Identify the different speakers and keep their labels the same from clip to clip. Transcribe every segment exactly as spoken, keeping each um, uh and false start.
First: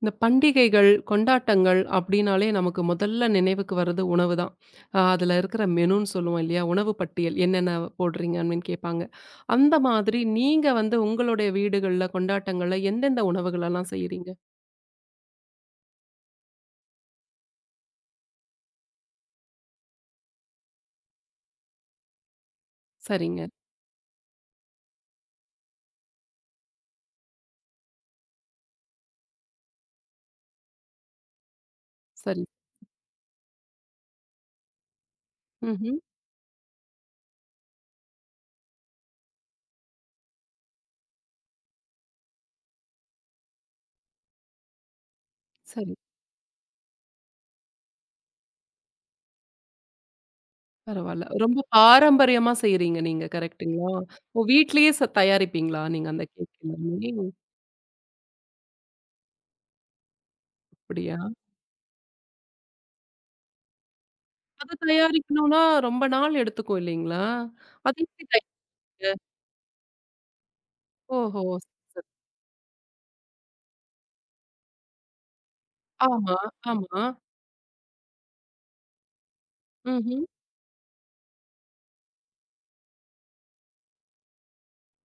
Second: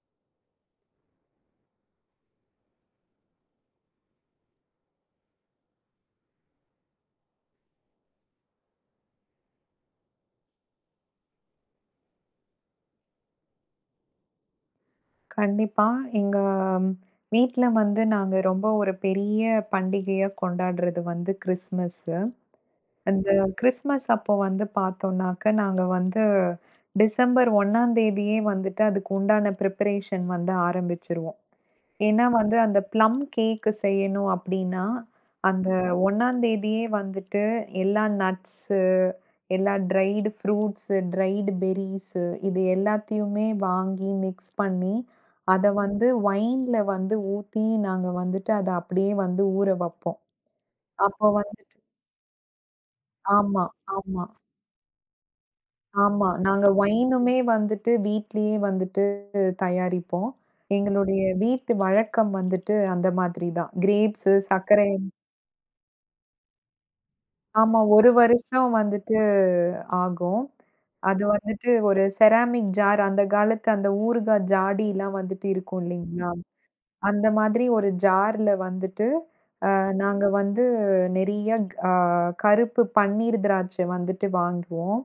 Speaker 1: இந்த பண்டிகைகள், கொண்டாட்டங்கள் அப்படின்னாலே நமக்கு முதல்ல நினைவுக்கு வர்றது உணவு தான். அ அதுல இருக்கிற மெனுன்னு சொல்லுவோம் இல்லையா? உணவு பட்டியல் என்னென்ன போடுறீங்க அப்படின்னு கேட்பாங்க. அந்த மாதிரி நீங்க வந்து உங்களுடைய வீடுகள்ல, கொண்டாட்டங்கள்ல எந்தெந்த உணவுகளெல்லாம் செய்றீங்க?
Speaker 2: கண்டிப்பா. எங்க வீட்ல வந்து நாங்க ரொம்ப ஒரு பெரிய பண்டிகையா கொண்டாடுறது வந்து கிறிஸ்மஸ்ஸு. அந்த
Speaker 1: சரிங்க.
Speaker 2: கிறிஸ்மஸ் அப்போ வந்து பார்த்தோம்னாக்க, நாங்க வந்து டிசம்பர் ஒன்றாம் தேதியே வந்துட்டு அதுக்கு உண்டான பிரிப்பரேஷன் வந்து ஆரம்பிச்சுருவோம். ஏன்னா
Speaker 1: சரி.
Speaker 2: வந்து அந்த ப்ளம் கேக்கு செய்யணும் அப்டின்னா, அந்த
Speaker 1: ம்ஹ்ம்.
Speaker 2: ஒன்றாம் தேதியே வந்துட்டு எல்லா நட்ஸு, எல்லா ட்ரைடு ஃப்ரூட்ஸு, ட்ரைடு பெர்ரீஸு இது எல்லாத்தையுமே வாங்கி மிக்ஸ் பண்ணி, அத
Speaker 1: சரி.
Speaker 2: வந்து ஒயின்ல வந்து ஊத்தி நாங்க வந்துட்டு அத அப்படியே வந்து ஊற வப்போம்.
Speaker 1: பரவால்ல.
Speaker 2: அப்போ
Speaker 1: ரொம்ப
Speaker 2: வந்துட்டு
Speaker 1: பாரம்பரியமா செய்றீங்க நீங்க.
Speaker 2: ஆமா,
Speaker 1: கரெக்ட்டுங்களா?
Speaker 2: ஆமா,
Speaker 1: ஓ! வீட்லயே ச தயாரிப்பீங்களா? நீங்க அந்த
Speaker 2: ஆமா.
Speaker 1: கேக்
Speaker 2: நாங்க
Speaker 1: எல்லாமே?
Speaker 2: ஒயினுமே வந்துட்டு வீட்லயே வந்துட்டு தயாரிப்போம்.
Speaker 1: அப்படியா?
Speaker 2: எங்களுடைய வீட்டு வழக்கம் வந்துட்டு அந்த மாதிரி தான். கிரேப்ஸு,
Speaker 1: அது
Speaker 2: சர்க்கரை.
Speaker 1: தயாரிக்கணும்னா ரொம்ப நாள் எடுத்துக்கும் இல்லைங்களா?
Speaker 2: ஆமா.
Speaker 1: அது
Speaker 2: ஒரு
Speaker 1: எப்படி தைக்க?
Speaker 2: வருஷம் வந்துட்டு ஆகும். அது
Speaker 1: ஓஹோ!
Speaker 2: வந்துட்டு ஒரு செராமிக் ஜார், அந்த காலத்து அந்த ஊறுகா ஜாடிலாம் வந்துட்டு இருக்கும் இல்லைங்களா?
Speaker 1: ஆமா, ஆமா.
Speaker 2: அந்த மாதிரி ஒரு ஜார்ல வந்துட்டு அ
Speaker 1: ம்ஹ்ம்.
Speaker 2: நாங்க வந்து நெறைய க் அ கருப்பு பன்னீர் திராட்சை வந்துட்டு வாங்குவோம்.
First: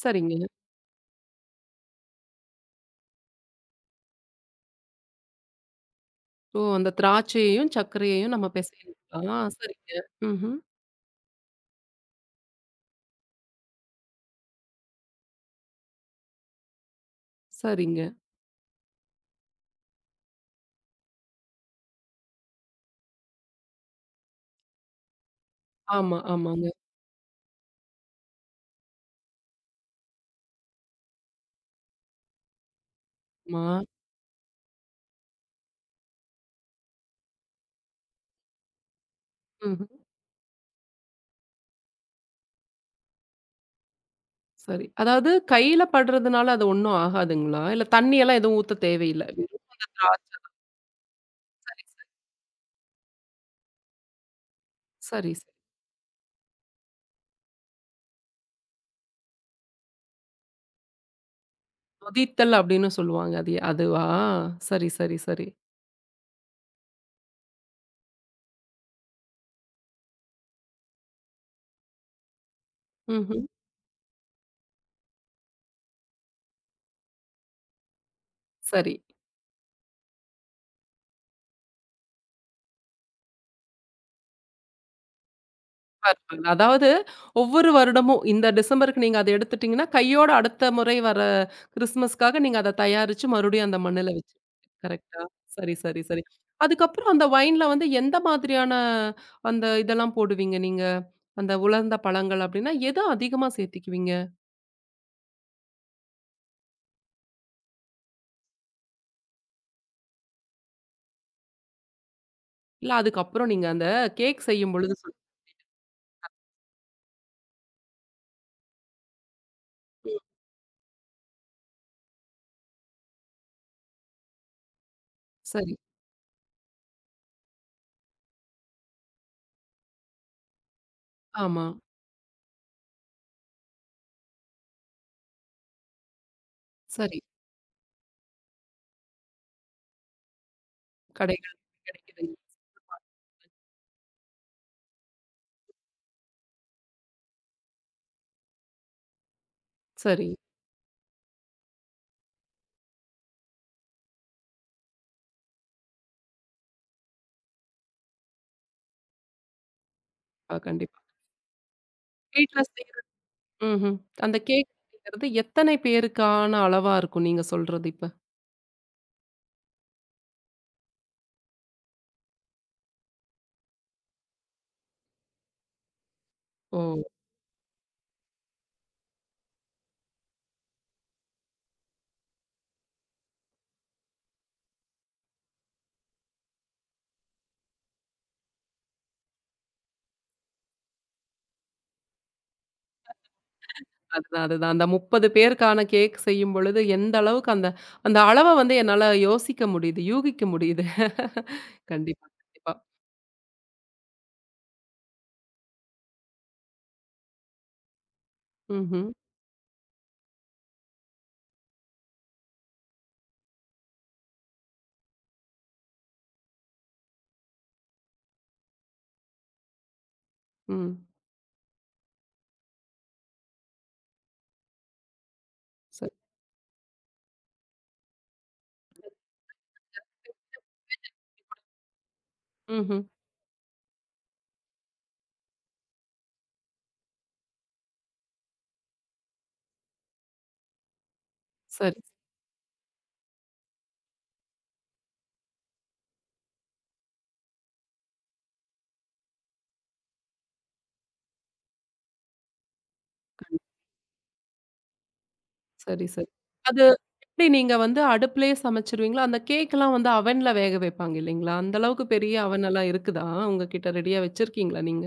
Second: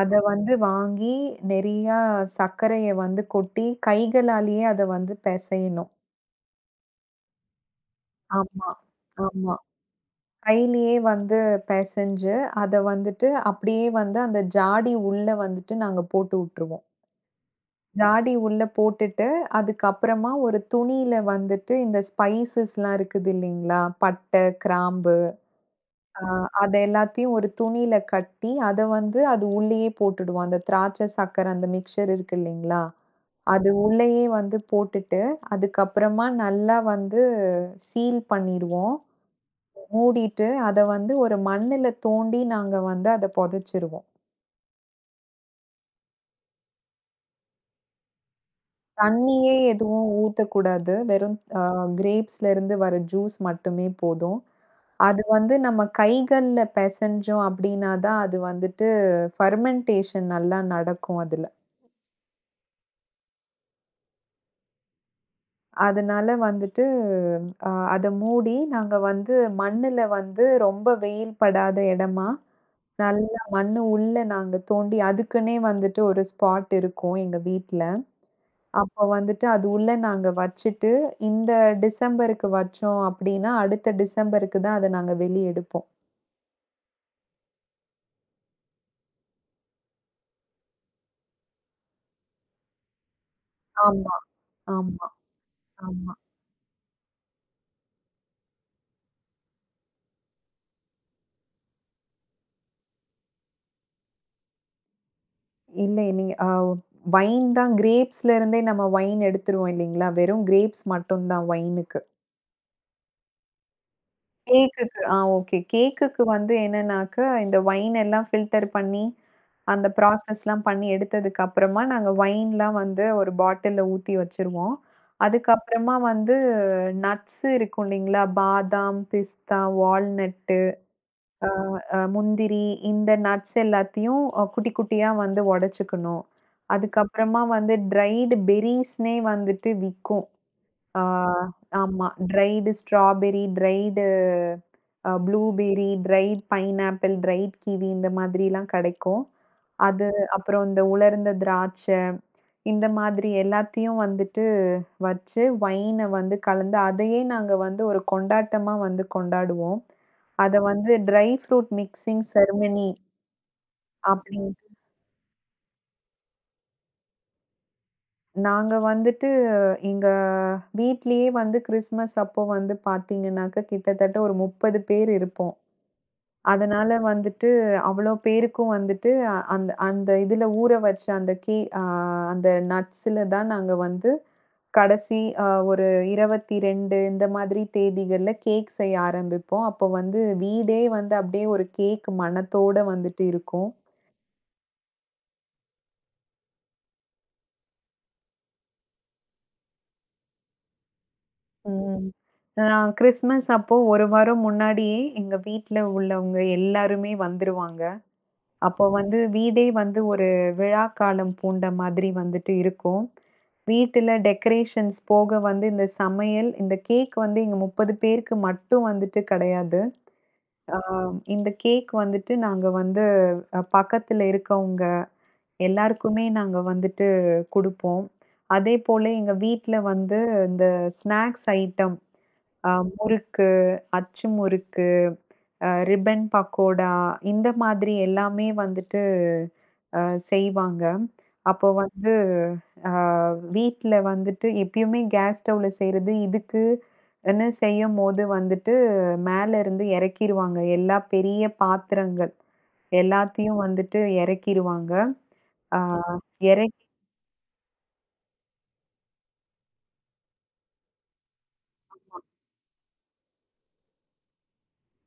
Speaker 2: அத
Speaker 1: சரிங்க.
Speaker 2: வந்து வாங்கி நெறையா சர்க்கரைய வந்து கொட்டி கைகளாலேயே அத வந்து பெசையணும்.
Speaker 1: ஓ! அந்த திராட்சையையும், சர்க்கரையையும் நம்ம
Speaker 2: ஆமா,
Speaker 1: பிசைஞ்சுக்கலாம். ஆ
Speaker 2: ஆமா.
Speaker 1: சரிங்க. ம்ஹ்ம்.
Speaker 2: கையிலேயே வந்து பெசஞ்சு, அத வந்துட்டு அப்படியே வந்து அந்த ஜாடி உள்ள வந்துட்டு நாங்க போட்டு உட்டுருவோம்.
Speaker 1: சரிங்க.
Speaker 2: ஜாடி உள்ள போட்டுட்டு, அதுக்கப்புறமா ஒரு துணியில வந்துட்டு இந்த ஸ்பைசஸ்லாம் இருக்குது இல்லைங்களா? பட்டை, கிராம்பு,
Speaker 1: ஆமா,
Speaker 2: அ
Speaker 1: ஆமாங்க.
Speaker 2: அத எல்லாத்தையும் ஒரு துணியில கட்டி, அத வந்து அது உள்ளேயே போட்டுடுவோம். அந்த திராட்சை, சர்க்கரை அந்த மிக்ஸ்சர் இருக்கு இல்லைங்களா?
Speaker 1: ஆமா.
Speaker 2: அது உள்ளேயே வந்து போட்டுட்டு, அதுக்கப்புறமா நல்லா வந்து சீல் பண்ணிருவோம்.
Speaker 1: ம்ஹ்ம்.
Speaker 2: மூடிட்டு, அத வந்து ஒரு மண்ணுல தோண்டி நாங்க வந்து அத புதைச்சிருவோம்.
Speaker 1: சரி. அதாவது கையில படுறதுனால அது ஒண்ணும் ஆகாதுங்களா? இல்ல தண்ணியெல்லாம் எதுவும் ஊத்த தேவையில்ல.
Speaker 2: தண்ணியே
Speaker 1: வெறும்
Speaker 2: எதுவும்
Speaker 1: திராட்சை.
Speaker 2: ஊத்தக்கூடாது. வெறும் அ
Speaker 1: சரி, சரி.
Speaker 2: கிரேப்ஸ்லேருந்து வர ஜூஸ் மட்டுமே போதும். அது
Speaker 1: சரி, சரி.
Speaker 2: வந்து நம்ம கைகள்ல பெசஞ்சோம் அப்டின்னா தான் அது வந்துட்டு ஃபெர்மென்டேஷன் நல்லா நடக்கும் அதுல.
Speaker 1: நொதித்தல் அப்படின்னு சொல்லுவாங்க. அது அதுவா? சரி, சரி, சரி.
Speaker 2: அதனால வந்துட்டு அ அத மூடி நாங்க வந்து மண்ணுல வந்து ரொம்ப வெயில் படாத இடமா, நல்லா
Speaker 1: ம்ஹ்ம்.
Speaker 2: மண்ணு உள்ள நாங்க தோண்டி அதுக்குன்னே வந்துட்டு ஒரு ஸ்பாட் இருக்கும் எங்க வீட்ல.
Speaker 1: சரி.
Speaker 2: அப்ப வந்துட்டு அது உள்ள நாங்க வச்சுட்டு, இந்த டிசம்பருக்கு வச்சோம் அப்டின்னா, அடுத்த டிசம்பருக்கு தான் அத நாங்க வெளிய எடுப்போம்.
Speaker 1: பரவால்ல. அதாவது ஒவ்வொரு வருடமும் இந்த டிசம்பருக்கு நீங்க அத எடுத்துட்டீங்கன்னா, கையோட அடுத்த முறை வர கிறிஸ்துமஸ்க்காக நீங்க அத தயாரிச்சு மறுபடியும் அந்த மண்ணுல
Speaker 2: ஆமா,
Speaker 1: வச்சு
Speaker 2: ஆமா,
Speaker 1: கரெக்ட்டா? சரி, சரி,
Speaker 2: ஆமா.
Speaker 1: சரி. அதுக்கப்புறம் அந்த ஒயின்ல வந்து எந்த மாதிரியான அந்த இதெல்லாம் போடுவீங்க நீங்க? அந்த உலர்ந்த பழங்கள் அப்டின்னா, எத அதிகமா சேர்த்துக்குவீங்க?
Speaker 2: இல்ல நீங்க அ வைன் தான், கிரேப்ஸ்ல இருந்தே நம்ம வைன் எடுத்துருவோம் இல்லைங்களா? வெறும் கிரேப்ஸ் மட்டும் தான் வைனுக்கு.
Speaker 1: இல்ல அதுக்கப்புறம் நீங்க அந்த கேக் செய்யும் பொழுது
Speaker 2: கேக்குக்கு. ஆ
Speaker 1: சொல்.
Speaker 2: ஓகே. கேக்குக்கு வந்து என்னன்னாக்க, இந்த ஒயின் எல்லாம் ஃபில்டர் பண்ணி, அந்த
Speaker 1: ம்.
Speaker 2: ப்ராசஸ்லாம் பண்ணி எடுத்ததுக்கு அப்புறமா, நாங்க ஒயின்லாம் வந்து ஒரு பாட்டில்ல ஊத்தி வச்சுருவோம்.
Speaker 1: சரி.
Speaker 2: அதுக்கப்புறமா வந்து நட்ஸ் இருக்கும் இல்லைங்களா? பாதாம், பிஸ்தா, வால்நட்டு, அ
Speaker 1: ஆமா.
Speaker 2: அ முந்திரி, இந்த நட்ஸ் எல்லாத்தையும் அ குட்டி குட்டியா வந்து உடைச்சுக்கணும்.
Speaker 1: சரி.
Speaker 2: அதுக்கப்புறமா வந்து ட்ரைடு பெர்ரீஸ்ன்னே வந்துட்டு விக்கும். ஆ
Speaker 1: கடைகள்
Speaker 2: ஆமா.
Speaker 1: கிடைக்குதுங்க.
Speaker 2: Dried strawberry, dried uh blueberry, dried pineapple, dried kiwi இந்த மாதிரிலாம் கிடைக்கும். அது,
Speaker 1: சரி.
Speaker 2: அப்புறம் இந்த உலர்ந்த திராட்சை, இந்த மாதிரி எல்லாத்தையும் வந்துட்டு வச்சு ஒயின வந்து கலந்து அதையே நாங்க வந்து ஒரு கொண்டாட்டமா வந்து கொண்டாடுவோம். அத
Speaker 1: ஆ,
Speaker 2: வந்து
Speaker 1: கண்டிப்பா.
Speaker 2: ட்ரை ஃப்ரூட் மிக்ஸிங்
Speaker 1: வீட்ல
Speaker 2: செரமனி
Speaker 1: செய்ற ம்ஹ்ம். அந்த
Speaker 2: அப்படின்ட்டு
Speaker 1: கேக் அப்படிங்கிறது எத்தனை பேருக்கான அளவா இருக்கும் நீங்க சொல்றது இப்ப?
Speaker 2: நாங்க வந்துட்டு எங்க வீட்லயே வந்து கிறிஸ்மஸ் அப்போ வந்து பார்த்தீங்கன்னாக்க, கிட்டத்தட்ட ஒரு முப்பது பேர் இருப்போம்.
Speaker 1: ஓ!
Speaker 2: அதனால வந்துட்டு அவ்வளோ பேருக்கும் வந்துட்டு அ- அந்த அந்த இதுல ஊற வச்ச அந்த கே அ அந்த நட்ஸ்ல தான் நாங்க வந்து கடைசி அ ஒரு இருபத்தி இரண்டு இந்த மாதிரி தேதிகள்ல கேக் செய்ய ஆரம்பிப்போம். அப்போ வந்து வீடே வந்து அப்படியே ஒரு கேக் மணத்தோட வந்துட்டு இருக்கும்.
Speaker 1: அதுதான், அதுதான். அந்த முப்பது பேருக்கான கேக் செய்யும் பொழுது, எந்த அளவுக்கு அந்த அந்த அளவ வந்து என்னால யோசிக்க முடியுது, யூகிக்க முடியுது.
Speaker 2: ம்.
Speaker 1: கண்டிப்பா, கண்டிப்பா.
Speaker 2: நான் கிறிஸ்மஸ் அப்போ ஒரு வாரம் முன்னாடியே எங்க வீட்ல உள்ளவங்க எல்லாருமே வந்துருவாங்க. அப்போ
Speaker 1: ம்ஹ்ம்.
Speaker 2: வந்து வீடே வந்து ஒரு விழாக்காலம் பூண்ட மாதிரி வந்துட்டு இருக்கும். வீட்டில டெக்கரேஷன்ஸ் போக வந்து இந்த சமையல், இந்த கேக் வந்து எங்க முப்பது பேருக்கு மட்டும் வந்துட்டு கிடையாது. ஆ
Speaker 1: ம்.
Speaker 2: இந்த கேக் வந்துட்டு நாங்க வந்து அ பக்கத்துல இருக்கவங்க
Speaker 1: சரி.
Speaker 2: எல்லாருக்குமே நாங்க வந்துட்டு குடுப்போம். அதேபோல எங்க வீட்ல வந்து இந்த ஸ்நாக்ஸ் ஐட்டம், அ
Speaker 1: ம்ஹ்ம்.
Speaker 2: முறுக்கு, அச்சு முறுக்கு, அ ரிப்பன் பக்கோடா, இந்த மாதிரி எல்லாமே வந்துட்டு அ செய்வாங்க. அப்போ
Speaker 1: சரி,
Speaker 2: வந்து அ வீட்ல வந்துட்டு எப்பயுமே கேஸ் ஸ்டவ்ல செய்றது, இதுக்குன்னு செய்யும்போது வந்துட்டு மேல இருந்து இறக்கிருவாங்க. எல்லா பெரிய பாத்திரங்கள் எல்லாத்தையும் வந்துட்டு இறக்கிருவாங்க. ஆ
Speaker 1: சரி, சரி.
Speaker 2: இற
Speaker 1: அது எப்படி நீங்க வந்து அடுப்பிலேயே சமைச்சுருவீங்களா? அந்த கேக்லாம் வந்து அவன்ல வேக வைப்பாங்க இல்லைங்களா? அந்த அளவுக்கு பெரிய அவன் எல்லாம் இருக்குதா? உங்க கிட்ட ரெடியா வச்சிருக்கீங்களா நீங்க?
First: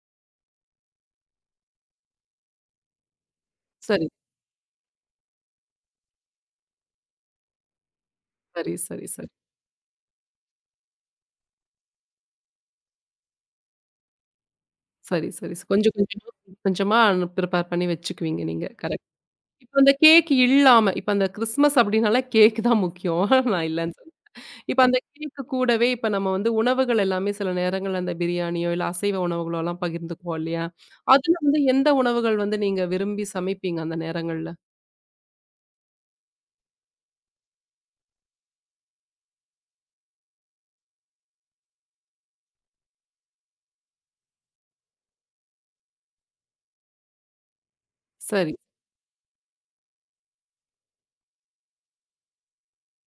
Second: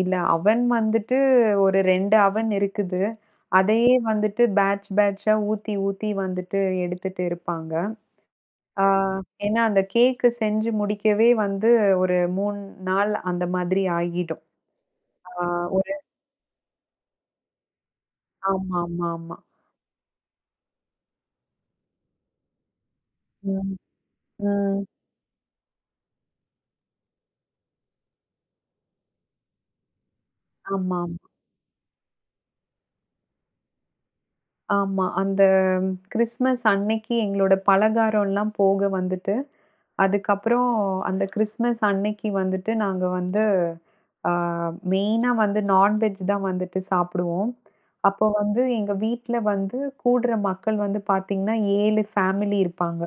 Speaker 2: இல்ல அவன் வந்துட்டு ஒரு ரெண்டு அவன் இருக்குது. அதையே
Speaker 1: சரி,
Speaker 2: வந்துட்டு பேட்ச் பேட்ச்சா ஊத்தி, ஊத்தி வந்துட்டு எடுத்துட்டு இருப்பாங்க.
Speaker 1: சரி,
Speaker 2: ஆ
Speaker 1: சரி, சரி.
Speaker 2: ஏன்னா அந்த கேக்கு செஞ்சு முடிக்கவே வந்து ஒரு மூணு நாள் அந்த மாதிரி ஆகிடும்.
Speaker 1: சரி,
Speaker 2: ஆ
Speaker 1: சரி. ஸ்
Speaker 2: ஒரு
Speaker 1: கொஞ்சம் கொஞ்சமா, கொஞ்சம் கொஞ்சமா ப்ரிப்பேர் பண்ணி வச்சுக்குவீங்க நீங்க. கரெக்ட்.
Speaker 2: ஆமாமாமா.
Speaker 1: இப்ப அந்த கேக் இல்லாம, இப்ப அந்த கிறிஸ்மஸ் அப்டின்னாலே கேக் தான் முக்கியம். நான்
Speaker 2: ம்,
Speaker 1: இல்லன்னு சொல்ல இப்ப
Speaker 2: ம்.
Speaker 1: அந்த கேக்கு கூடவே இப்ப நம்ம வந்து உணவுகள் எல்லாமே சில நேரங்கள்ல அந்த பிரியாணியோ, இல்ல அசைவ உணவுகளோ எல்லாம் பகிர்ந்துக்குவோம் இல்லையா?
Speaker 2: ஆமாம். ஆமா.
Speaker 1: அதுல வந்து எந்த உணவுகள் வந்து நீங்க விரும்பி சமைப்பீங்க அந்த நேரங்கள்ல?
Speaker 2: ஆமா. அந்த கிறிஸ்மஸ் அன்னைக்கு எங்களோட பலகாரம்லாம் போக வந்துட்டு, அதுக்கப்புறம் அந்த கிறிஸ்மஸ் அன்னைக்கு வந்துட்டு நாங்க வந்து ஆ மெயினா வந்து நான்வெஜ் தான் வந்துட்டு சாப்பிடுவோம். அப்போ
Speaker 1: சரி.
Speaker 2: வந்து எங்க வீட்ல வந்து கூடுற மக்கள் வந்து பார்த்தீங்கன்னா, ஏழு ஃபேமிலி இருப்பாங்க.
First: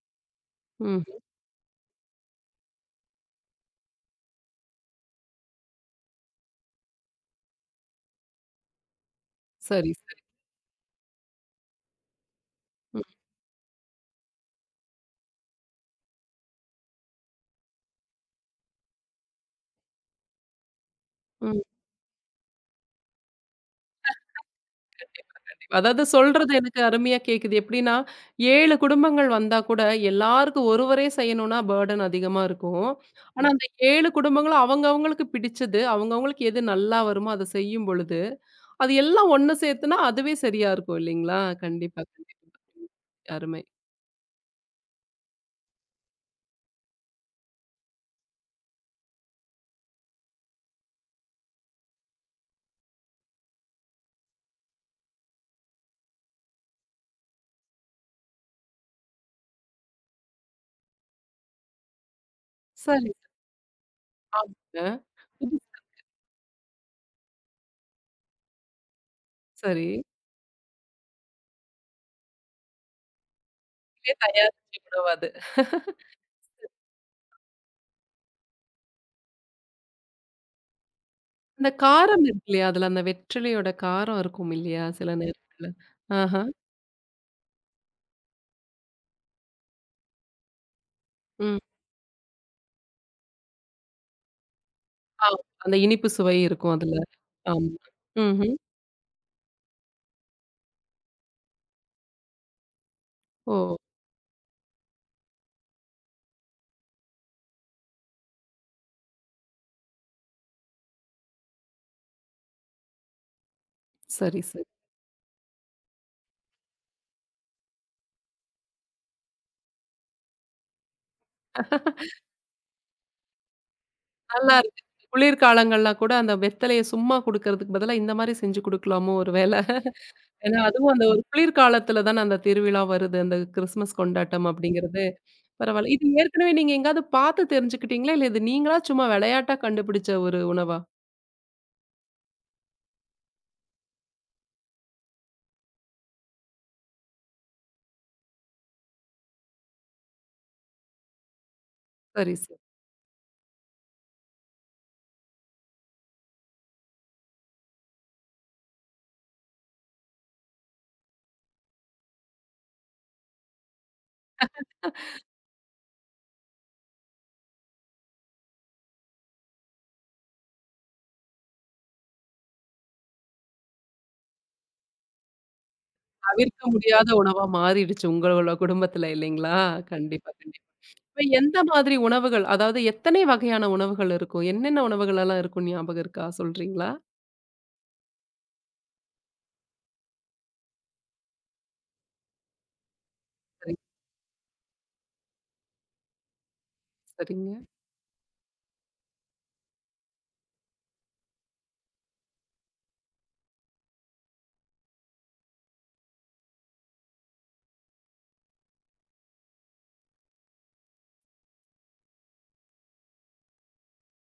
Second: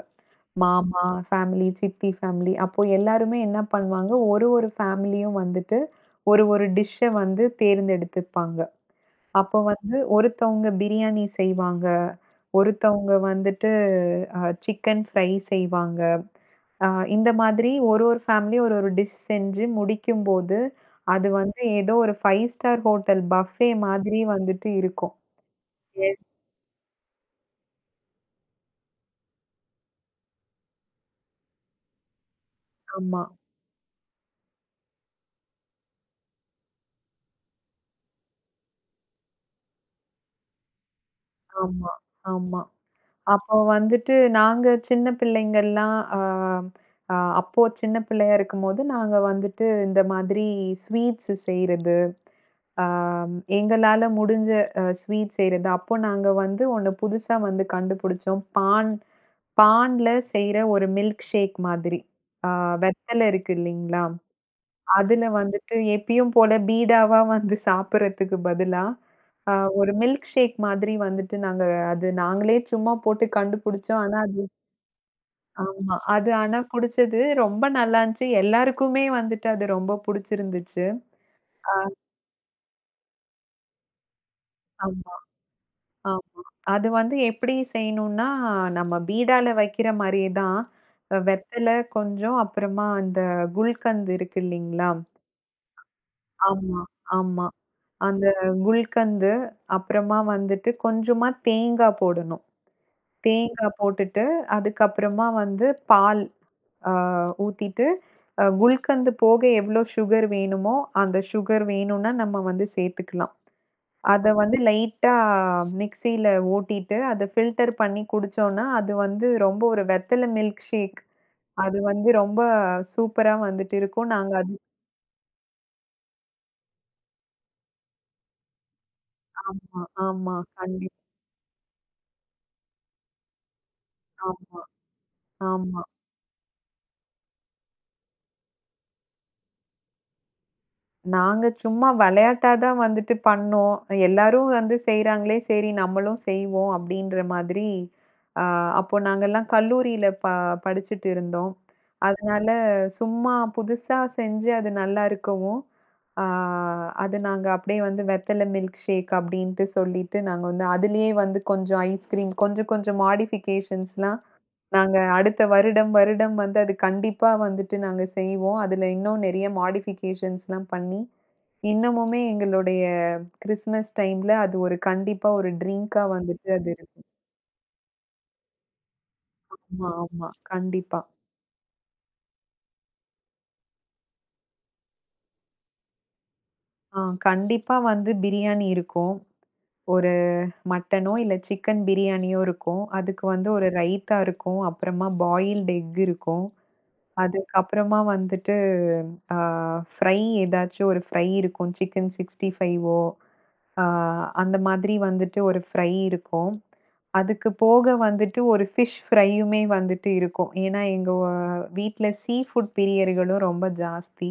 Speaker 2: மாமா
Speaker 1: ம்.
Speaker 2: ஃபேமிலி, சித்தி ஃபேமிலி. அப்போ எல்லாருமே என்ன பண்ணுவாங்க, ஒரு ஒரு ஃபேமிலியும் வந்துட்டு ஒரு ஒரு டிஷ்ஷ வந்து தேர்ந்தெடுத்துப்பாங்க. அப்போ
Speaker 1: சரி,
Speaker 2: வந்து
Speaker 1: சரி.
Speaker 2: ஒருத்தவங்க பிரியாணி செய்வாங்க.
Speaker 1: ம்.
Speaker 2: ஒருத்தவங்க வந்துட்டு அ சிக்கன் ஃப்ரை செய்வாங்க. அ இந்த மாதிரி ஒரு ஒரு ஃபேமிலி ஒரு ஒரு டிஷ் செஞ்சு முடிக்கும்போது, அது வந்து
Speaker 1: ம்.
Speaker 2: ஏதோ ஒரு ஐந்து ஸ்டார் ஹோட்டல் பஃபே மாதிரி வந்துட்டு இருக்கும்.
Speaker 1: அதாவது
Speaker 2: எஸ்.
Speaker 1: சொல்றது எனக்கு அருமையா கேக்குது. எப்படின்னா, ஏழு குடும்பங்கள் வந்தா கூட எல்லாருக்கும் ஒருவரே செய்யணும்னா பர்டன் அதிகமா இருக்கும்.
Speaker 2: ஆமா,
Speaker 1: ஆனா, ம். அந்த ஏழு குடும்பங்களும் அவங்க அவங்களுக்கு பிடிச்சது, அவங்க அவங்களுக்கு எது நல்லா வருமோ அத செய்யும் பொழுது, அது எல்லாம் ஒண்ணு சேர்த்துனா அதுவே சரியா இருக்கும் இல்லைங்களா?
Speaker 2: ஆமா,
Speaker 1: கண்டிப்பா, கண்டிப்பா.
Speaker 2: ஆமா. அப்போ
Speaker 1: அருமை.
Speaker 2: வந்துட்டு நாங்க சின்ன பிள்ளைங்கள்லாம் அ, அ அப்போ சின்ன பிள்ளையா இருக்கும்போது, நாங்க வந்துட்டு இந்த மாதிரி ஸ்வீட்ஸ் செய்றது, ஆம், எங்களால முடிஞ்ச அ ஸ்வீட் செய்றது. அப்போ நாங்க வந்து ஒண்ணு புதுசா வந்து கண்டுபிடிச்சோம். பான் பான்ல செய்ற ஒரு மில்க் ஷேக் மாதிரி. ஆ,
Speaker 1: சரி.
Speaker 2: வெத்தல இருக்கு இல்லைங்களா?
Speaker 1: ஆமாங்க.
Speaker 2: அதுல
Speaker 1: ம்.
Speaker 2: வந்துட்டு எப்பயும் போல பீடாவா வந்து சாப்பிடுறதுக்கு பதிலா, அ
Speaker 1: சரி.
Speaker 2: ஒரு மில்க் ஷேக் மாதிரி வந்துட்டு நாங்க அது நாங்களே சும்மா போட்டு கண்டுபிடிச்சோம்.
Speaker 1: வீட்லயே
Speaker 2: ஆனா அது.
Speaker 1: தயாரிச்ச உணவு அது.
Speaker 2: ஆமா. அது ஆனா குடிச்சது ரொம்ப நல்லா இருந்துச்சு. எல்லாருக்குமே வந்துட்டு அது ரொம்ப புடிச்சிருந்துச்சு.
Speaker 1: இந்த
Speaker 2: ஆ
Speaker 1: காரம் இருக்கு இல்லையா? அதுல அந்த வெற்றிலையோட காரம் இருக்கும் இல்லையா? சில
Speaker 2: ஆமா,
Speaker 1: நேரங்கள்ல. ஆஹா.
Speaker 2: ஆமா. அது வந்து எப்படி செய்யணும்னா, நம்ம பீடால வைக்கிற மாரியே தான் அ
Speaker 1: ம்.
Speaker 2: வெத்தல, கொஞ்சம் அப்புறமா அந்த குல்கந்த் இருக்கு இல்லீங்களா?
Speaker 1: ஆ. அந்த இனிப்பு சுவை இருக்கும்
Speaker 2: ஆமா,
Speaker 1: அதுல.
Speaker 2: ஆமா.
Speaker 1: ஆமா.
Speaker 2: அந்த
Speaker 1: ம்ஹ்ம்.
Speaker 2: குல்கந்து, அப்புறமா வந்துட்டு கொஞ்சமா தேங்காய் போடணும்.
Speaker 1: ஓ!
Speaker 2: தேங்காய் போட்டுட்டு, அதுக்கப்புறமா வந்து பால் அ ஊத்திட்டு, அ குல்கந்து போக எவ்ளோ சுகர் வேணுமோ, அந்த சுகர் வேணும்னா நம்ம வந்து சேர்த்துக்கலாம். அத
Speaker 1: சரி,
Speaker 2: வந்து
Speaker 1: சரி.
Speaker 2: லைட்டா மிக்ஸியில ஓட்டிட்டு, அத ஃபில்டர் பண்ணி குடிச்சோம்னா, அது வந்து ரொம்ப ஒரு வெத்தல மில்க் ஷேக். அது வந்து ரொம்ப சூப்பரா வந்துட்டு இருக்கும். நாங்க அது.
Speaker 1: நல்லா இருக்கு. குளிர்காலங்கள்லாம் கூட அந்த வெத்தலைய சும்மா குடுக்கறதுக்கு பதிலா இந்த மாரி செஞ்சு குடுக்கலாமோ ஒரு வேள.
Speaker 2: ஆமா, ஆமா.
Speaker 1: ஏன்னா அதுவும்
Speaker 2: கண்டிப்பா.
Speaker 1: அந்த ஒரு குளிர்காலத்துல தானே அந்த திருவிழா வருது. அந்த கிறிஸ்மஸ் கொண்டாட்டம்
Speaker 2: ஆமா,
Speaker 1: அப்படிங்கிறது.
Speaker 2: ஆமா.
Speaker 1: பரவால்ல. இது ஏற்கனவே நீங்க எங்கேயாவது பாத்து தெரிஞ்சுக்கிட்டீங்களா? இல்ல இது நீங்களா சும்மா விளையாட்டா கண்டுபிடிச்ச ஒரு உணவா?
Speaker 2: நாங்க சும்மா விளையாட்டா தான் வந்துட்டு பண்ணோம். எல்லாரும் வந்து செய்றாங்களே! சரி நம்மளும் செய்வோம் அப்டின்ற மாதிரி, அ அப்போ நாங்கலாம் கல்லூரியில ப படிச்சுட்டு இருந்தோம்.
Speaker 1: சரி,
Speaker 2: அதனால
Speaker 1: சரி.
Speaker 2: சும்மா புதுசா செஞ்சு அது நல்லா இருக்கவும், ஆ அது நாங்க அப்டியே வந்து வெத்தல மில்க் ஷேக் அப்டின்ட்டு சொல்லிட்டு, நாங்க வந்து அதிலேயே வந்து கொஞ்சம் ஐஸ்கிரீம் கொஞ்சம் கொஞ்சம் மாடிஃபிகேஷன்ஸ்லாம். நாங்க அடுத்த வருடம், வருடம் வந்து அது கண்டிப்பா வந்துட்டு நாங்க செய்வோம். அதுல இன்னும் நெறைய மாடிஃபிகேஷன்ஸ்லாம் பண்ணி, இன்னமுமே எங்களுடைய கிறிஸ்மஸ் டைம்ல அது ஒரு கண்டிப்பா ஒரு ட்ரிங்க்கா வந்துட்டு
Speaker 1: தவிர்க்க
Speaker 2: அது இருக்கு.
Speaker 1: முடியாத உணவா மாறிடுச்சு உங்களோட குடும்பத்துல இல்லைங்களா?
Speaker 2: ஆமா, ஆமா.
Speaker 1: கண்டிப்பா, கண்டிப்பா.
Speaker 2: கண்டிப்பா.
Speaker 1: இப்ப எந்த மாதிரி உணவுகள்? அதாவது எத்தனை வகையான உணவுகள் இருக்கும்? என்னென்ன உணவுகளெல்லாம் இருக்கும் ஞாபகம் இருக்கா? சொல்றீங்களா?
Speaker 2: ஆ கண்டிப்பா வந்து பிரியாணி இருக்கும். ஒரு மட்டனோ, இல்ல சிக்கன் பிரியாணியோ இருக்கும். அதுக்கு வந்து ஒரு
Speaker 1: சரி,
Speaker 2: ரைத்தா இருக்கும். அப்புறமா பாயில்டு எக் இருக்கும்.
Speaker 1: சரிங்க.
Speaker 2: அதுக்கப்புறமா வந்துட்டு, ஆ ஃப்ரை ஏதாச்சும் ஒரு ஃப்ரை இருக்கும். சிக்கன் 65ஓ ஆ, அந்த மாதிரி வந்துட்டு ஒரு ஃப்ரை இருக்கும். அதுக்கு போக வந்துட்டு ஒரு ஃபிஷ் ஃப்ரையுமே வந்துட்டு இருக்கும். ஏன்னா, எங்க வ வீட்ல சீ ஃபுட் பிரியர்களும் ரொம்ப ஜாஸ்தி.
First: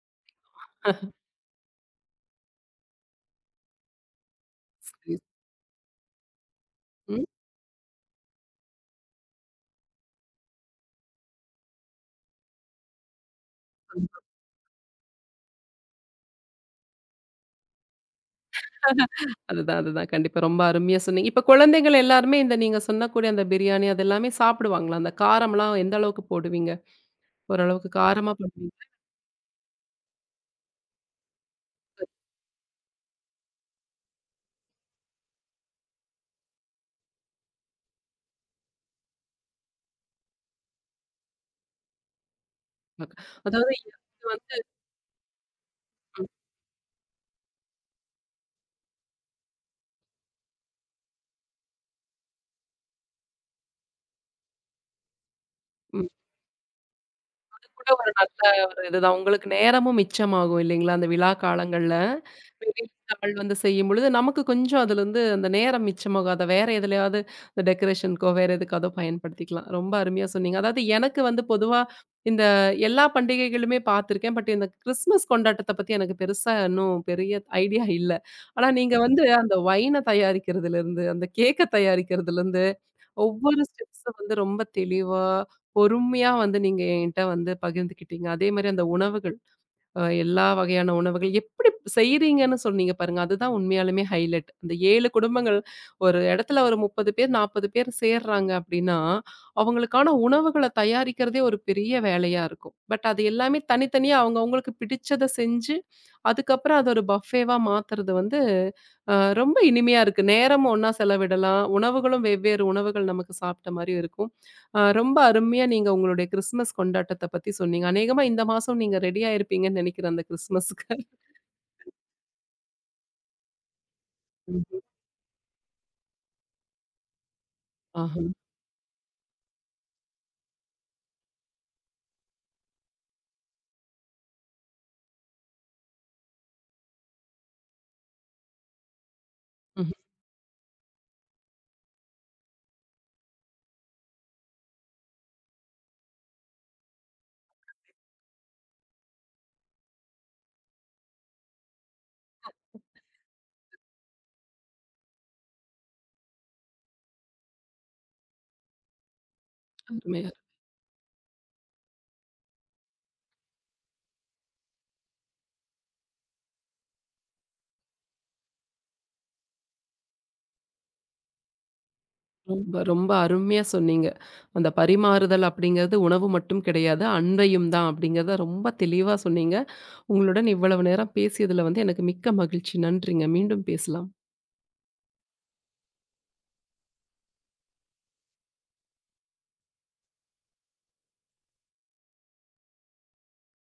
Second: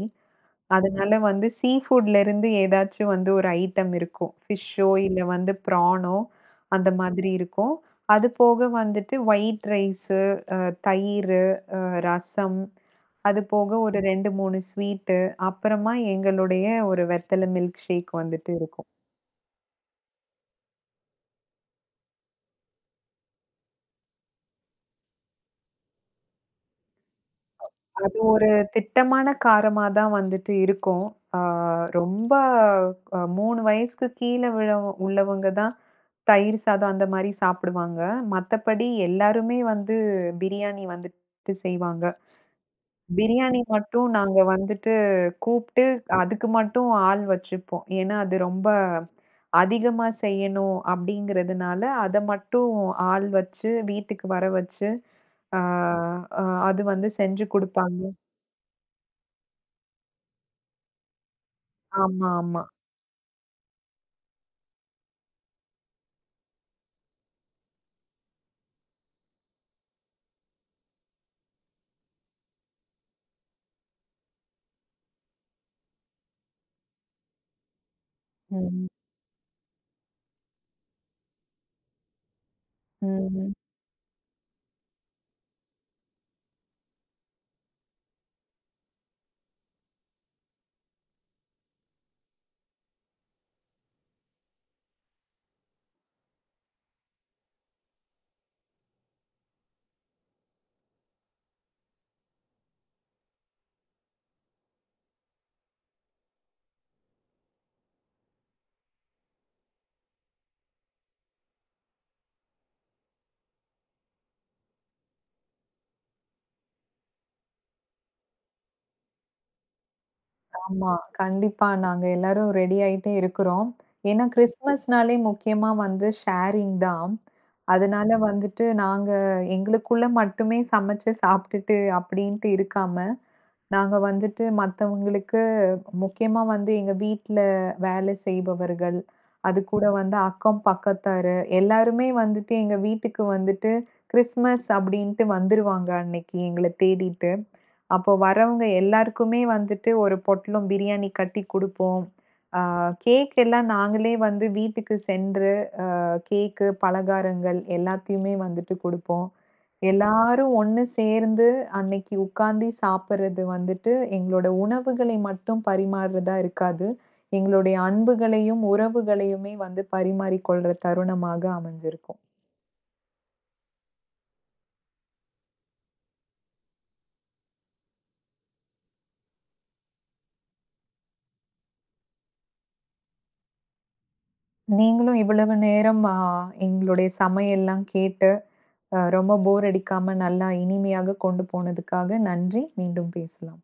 Speaker 2: அதனால வந்து சீ ஃபுட்ல இருந்து ஏதாச்சும் வந்து ஒரு ஐட்டம் இருக்கும். ஃபிஷ்ஷோ
Speaker 1: சரி.
Speaker 2: இல்ல வந்து ப்ரானோ அந்த
Speaker 1: ம்.
Speaker 2: மாதிரி இருக்கும். அது போக வந்துட்டு ஒயிட் ரைஸு, தயிரு, ரசம், அது போக ஒரு
Speaker 1: கண்டிப்பா.
Speaker 2: ரெண்டு, மூணு ஸ்வீட்டு, அப்புறமா எங்களுடைய ஒரு வெத்தல மில்க் ஷேக் வந்துட்டு இருக்கும்.
Speaker 1: அதுதான், அதுதான். கண்டிப்பா. ரொம்ப அருமையா சொன்னீங்க. இப்ப குழந்தைகள் எல்லாருமே இந்த நீங்க சொன்னக்கூடிய அந்த பிரியாணி அது எல்லாமே சாப்பிடுவாங்களா? அந்த காரம்லாம் எந்த அளவுக்கு போடுவீங்க? ஓரளவுக்கு
Speaker 2: அது
Speaker 1: காரமா
Speaker 2: ஒரு
Speaker 1: பண்ணுவீங்களா?
Speaker 2: திட்டமான காரமா தான் வந்துட்டு இருக்கும். ஆ ரொம்ப அ மூணு வயசுக்கு கீழ விழ உள்ளவங்க தான் தயிர் சாதம் அந்த மாரி சாப்பிடுவாங்க. மத்தபடி எல்லாருமே வந்து பிரியாணி வந்துட்டு செய்வாங்க. பிரியாணி
Speaker 1: அதாவது இது
Speaker 2: மட்டும் நாங்க
Speaker 1: வந்து
Speaker 2: வந்துட்டு கூப்ட்டு அதுக்கு மட்டும் ஆள் வச்சுப்போம். ஏன்னா, அது ரொம்ப அதிகமா செய்யணும் அப்டிங்கிறதுனால, அத மட்டும் ஆள் வச்சு வீட்டுக்கு வர வச்சு, ஆ
Speaker 1: ம்.
Speaker 2: அ அது வந்து செஞ்சு
Speaker 1: அது கூட
Speaker 2: குடுப்பாங்க.
Speaker 1: ஒரு நல்ல ஒரு இதுதான். உங்களுக்கு நேரமும் மிச்சமாகும் இல்லைங்களா? அந்த விழா காலங்கள்ல.
Speaker 2: ஆமா, ஆமா.
Speaker 1: வீட்டுத்தவள் வந்து செய்யும்பொழுது, நமக்கு கொஞ்சம் அதுலருந்து அந்த நேரம் மிச்சமாகும். அத வேற எதுலயாவது இந்த டெக்கரேஷனுக்கோ, வேற எதுக்காதோ பயன்படுத்திக்கலாம். ரொம்ப அருமையா சொன்னீங்க. அதாவது எனக்கு வந்து பொதுவா இந்த எல்லா பண்டிகைகளுமே பார்த்துருக்கேன். பட் இந்த கிறிஸ்மஸ் கொண்டாட்டத்த பத்தி எனக்கு பெருசா இன்னும் பெரிய ஐடியா இல்ல. ஆனா
Speaker 2: ம்.
Speaker 1: நீங்க வந்து அந்த ஒயின தயாரிக்கிறதுலருந்து, அந்த கேக்க தயாரிக்கிறதுலருந்து
Speaker 2: ம்.
Speaker 1: ஒவ்வொரு ஸ்டெப்ஸும் வந்து ரொம்ப தெளிவா, பொறுமையா வந்து நீங்க என்ட்ட வந்து பகிர்ந்துக்கிட்டீங்க. அதேமாரி அந்த உணவுகள் அ எல்லா வகையான உணவுகள் எப்படி செய்றீங்கன்னு சொன்னீங்க பாருங்க. அதுதான் உண்மையாலுமே ஹைலைட். அந்த ஏழு குடும்பங்கள் ஒரு இடத்துல ஒரு முப்பது பேர், நாற்பது பேர் சேர்றாங்க அப்படின்னா, அவங்களுக்கான உணவுகள தயாரிக்கிறதே ஒரு பெரிய வேலையா இருக்கும். பட் அது எல்லாமே தனித்தனியா அவங்கவங்களுக்கு பிடிச்சத செஞ்சு, அதுக்கப்புறம் அத ஒரு பஃபேவா மாத்துறது வந்து அ ரொம்ப இனிமையா இருக்கு. நேரமும் ஒண்ணா செலவிடலாம். உணவுகளும் வெவ்வேறு உணவுகள் நமக்கு சாப்பிட்ட மாரியும் இருக்கும். ஆ ரொம்ப அருமையா நீங்க உங்களுடைய கிறிஸ்மஸ் கொண்டாட்டத்த பத்தி சொன்னீங்க. அநேகமா இந்த மாசம் நீங்க ரெடி ஆயிருப்பீங்கன்னு நெனைக்கிறேன் அந்த
Speaker 2: ஆமா.
Speaker 1: கிறிஸ்மஸ்க்கு.
Speaker 2: கண்டிப்பா. நாங்க எல்லாரும் ரெடி ஆயிட்டே இருக்கிறோம். ஏன்னா
Speaker 1: ம்ஹ்ம்.
Speaker 2: கிறிஸ்மஸ்னாலே முக்கியமா வந்து ஷேரிங் தான். அதனால
Speaker 1: ஆஹா.
Speaker 2: வந்துட்டு நாங்க எங்களுக்குள்ள மட்டுமே சமைச்சு சாப்பிட்டுட்டு அப்படின்ட்டு இருக்காம, நாங்க வந்துட்டு மத்தவங்களுக்கு முக்கியமா வந்து எங்க வீட்ல வேலை செய்பவர்கள், அதுக்கூட
Speaker 1: ம்.
Speaker 2: வந்து அக்கம் பக்கத்தாரு எல்லாருமே வந்துட்டு எங்க வீட்டுக்கு வந்துட்டு கிறிஸ்மஸ் அப்டின்ட்டு வந்துருவாங்க அன்னைக்கு எங்கள தேடிட்டு. அப்போ வரவங்க எல்லாருக்குமே வந்துட்டு ஒரு பொட்டலம் பிரியாணி கட்டி குடுப்போம். ஆ கேக் எல்லாம் நாங்களே வந்து வீட்டுக்கு சென்று கேக்கு, பலகாரங்கள் எல்லாத்தையுமே வந்துட்டு குடுப்போம்.
Speaker 1: அருமையா.
Speaker 2: எல்லாரும் ஒண்ணு சேர்ந்து அன்னைக்கு உட்கார்ந்து சாப்பிடுறது வந்துட்டு, எங்களோட உணவுகளை மட்டும் பரிமாறுறதா இருக்காது. எங்களுடைய அன்புகளையும், உறவுகளையுமே வந்து பரிமாறிக்கொள்ற தருணமாக அமைஞ்சிருக்கும்.
Speaker 1: ரொம்ப ரொம்ப அருமையா சொன்னீங்க. அந்த பரிமாறுதல் அப்படிங்கிறது உணவு மட்டும் கிடையாது. அன்பையும் தான் அப்படிங்கிறத ரொம்ப தெளிவா சொன்னீங்க. உங்களுடன் இவ்வளவு நேரம் பேசியதுல வந்து எனக்கு மிக்க மகிழ்ச்சி. நன்றிங்க. மீண்டும் பேசலாம்.
Speaker 2: நீங்களும் இவ்வளவு நேரம் அ எங்களுடைய சமையல்லாம் கேட்டு, அ ரொம்ப போர் அடிக்காம நல்லா இனிமையாக கொண்டு போனதுக்காக நன்றி. மீண்டும் பேசலாம்.